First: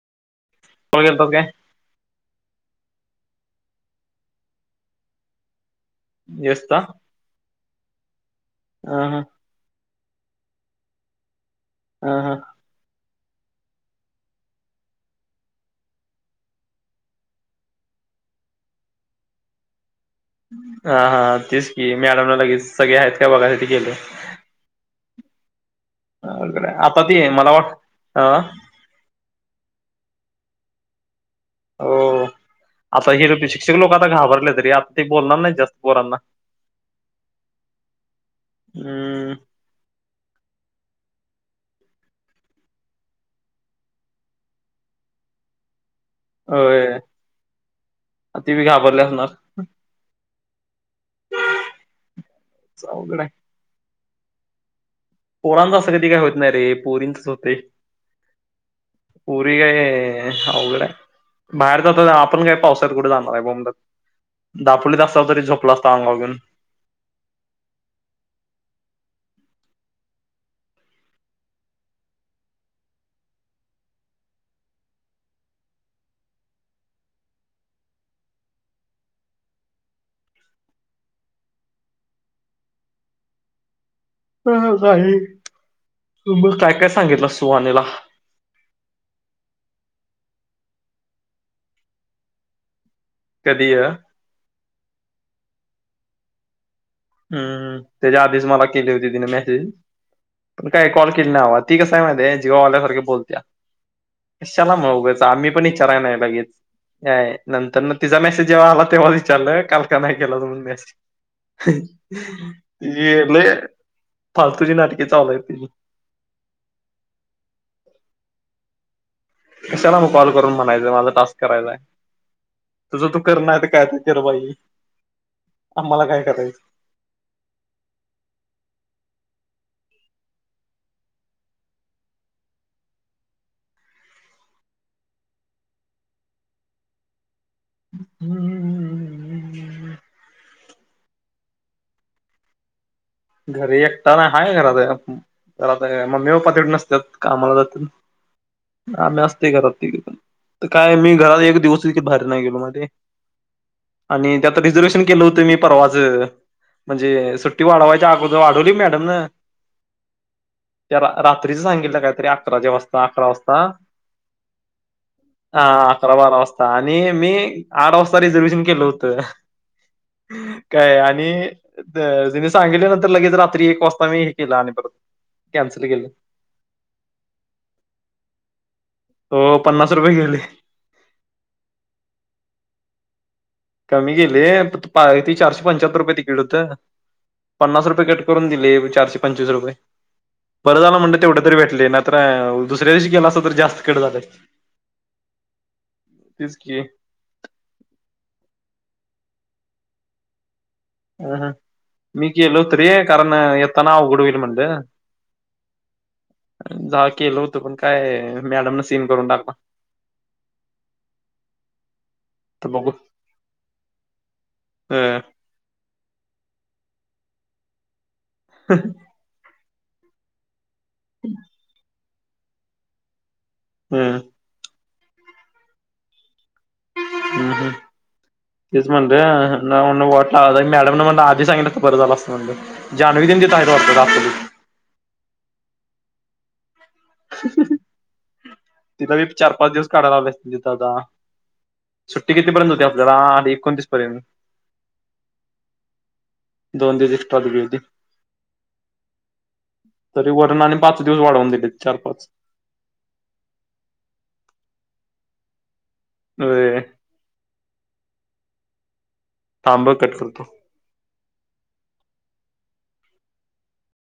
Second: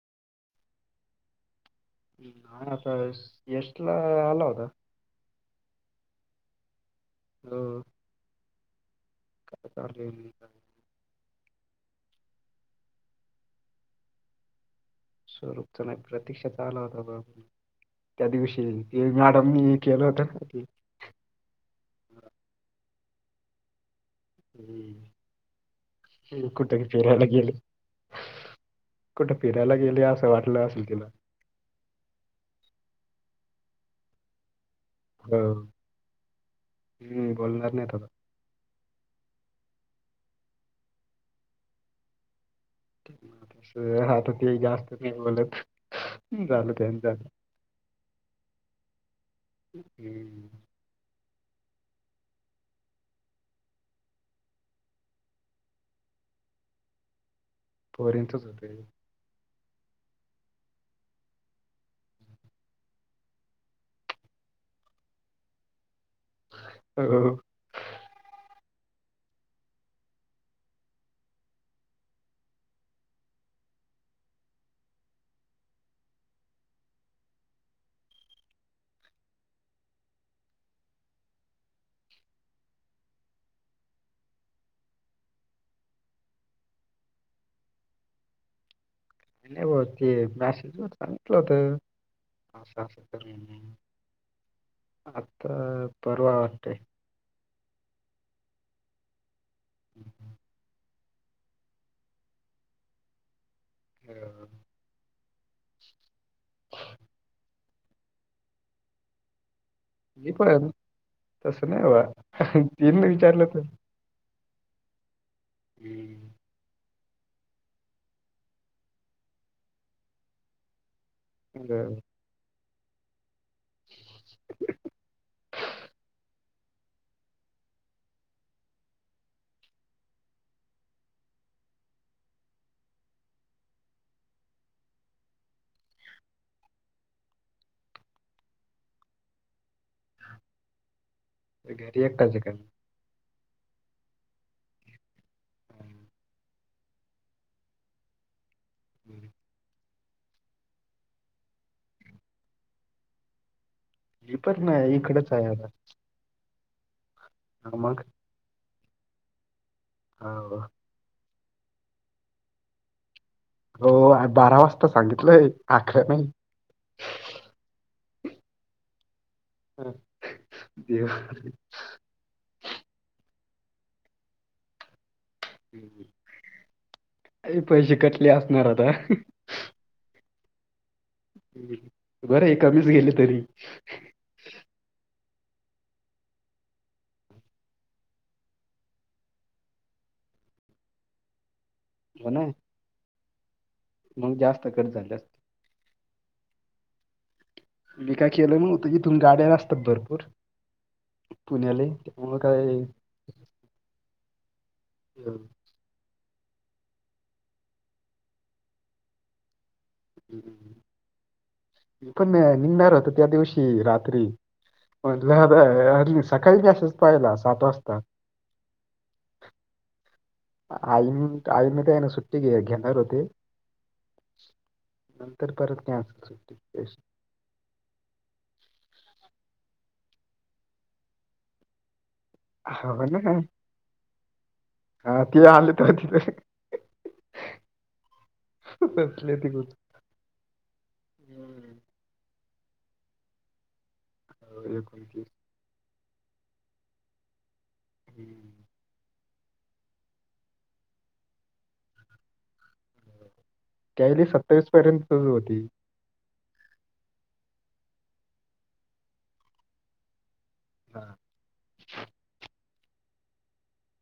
गेलतास काय? का आता यश ला आला होता येसता हो अ हां कारले ह ह स्वरूपच नाही प्रतीक्षा आला होता बा त्या दिवशी ते मॅडमनी केलं होतं ना ते हा हा तेच की मॅडमला लगेच सगळे आहेत का बघाय ते गेले ह् अवघड कुठ आहे. आता फिेरायला ते मला गेले वाट अ कुठं फिरायला गेले असं वाटलं असेल तिला आता अस गेलो की शिक्षक लोक आता घाबरले त रे आप ते बोलणार हो नाहीआता जास्त पोरांना हम्म बोलणार नाहीत आता हम्म शु य आता ते जास्त नहीं बोलत नहीं झालं होय त्याच ती बी घाबरले असणार हम् अवघड आहे पोरांचं असं कधी काय होत नाही रे पोरींचच होते पोरींचच होतय पोरी य यय अवघड आहे बाहेर जात आपण काय पावसात कुठे जाणार आहे बोंबलत दापोलीत असत तरी झोपलं असता अंगावर घेऊन अ हो अन मग काय काय सांगितलं सुहानीला नाही ब ते मॅसेजवर सांगितलं होत असं असं कर कधी म्हणून ये आता पर्वा आलते हम्म त्याच्या आधीच मला केली होती तिने मेसेज पण काय कॉल केलेला हवा ती कसय आहे माहिती ये जिगावाल्यासारख्या बोलत्या अं, कशाला मग उगाच आम्ही पण विचारय नाही लगेच याय नंतर तिचा मेसेज जेव्हा आला तेव्हा विचारल काल का नाही मी केला तुम्ही पण मॅसेज तसं नाही बा तीन येले विचारलं तर फालतूची नाटककी चावलंती मग हम्म कशाला मग कॉल करून म्हणायचंय माझा टास्क करायचाय अ, तुझं तू कर नाही तर करायचं कर बाई पण मला काय करायचं हम्म घरी एकटाचे का मग घरी एकटा नाय हाय घरात [unintelligible] तर काय अं, मम्मी पप्पा तीड नसतात कामाला जात ना आम्ही असतो घरात तिघ पण त काय मी एक दिवस त भारी नाही गेलो मध्ये मी आणि त्यात पण नाही रिझर्वेशन केलं इकडच आहे होतं मी आता परवा ज म्हणजे सुट्टी हा मग वाढवायची अगोद वाढवली मॅडम न हो त्या रात्रीचं सांगितलं काहीतरी अकराच्या अकरा वाजता हो बारा वाजता सांगितलंय हा हा अकरा नाही बारा वाजता आणि मी आठ वाजता रिझर्वेशन केलं होतं अं, काय देव आणि तीने सांगितले नंतर लगेच रात्री एक वाजता मी हे केलं आणि परत कॅन्सल केलं. काही पैशे कटले असणार आता हो पन्नास रुपये गेले. हं बरंय कमीच गेले तरी. कमी गेले फक्त किती, चारशे पंच्याहत्तर रुपये तिकीट होतं. पन्नास रुपये कट करून दिले, चारशे पंचवीस रुपये, बरं झालं म्हणल तेवढं तरी भेटले ना. तर अं दुसऱ्या दिवशी गेला असता तर जास्त कट झालं मग असत, जास्त कट झाले असते तेच कि मी काय केलो नव्हतं, इथून गाड्या असतात भरपूर. हं, हं पुण्याले मी त्यामुळे केलो काय होतो रे, कारण येताना अवघड होईल म्हणलं. हम्, जा केलं होतं पण काय मॅडम न सीन करून टाकला. हम्म, मी पण तर बघू निघणार होतो त्या दिवशी रात्री हं म्हटलं व्हय अरे मी सकाळी मेसेज पाहिला सात वाजता. हं, हु. आई- आईन तेन सुट्टी घेणार होते. हम्, नंतर करल त्याच सुट्टीत. [unintelligible] हम् -हम्, तेच म्हणल नव- नवं वाटल मॅडम न म्हणल आधी सांगितलं असत तर बरं झाल असत. म्हणलं [unintelligible] जान्हवी तेन तिथ हायत वाटत ' हा ती आली तर की हि, हि, ही. तिला बी चार तिकडून. पाच दिवस काढायला लावल्यात तिथ, आता हम्म. सुट्टी कितीपर्यंत होती आपल्याला आणि एकोणतीस पर्यंत, हो, दोन दिवस एक्स्ट्रा दिली होती. हम्म, तरी वरन आणि पाच दिवस वाढवून दिले चार- पाच. नाहि रे सत्तावीस पर्यंत होती. व्हय, थांब कट करतो. हा.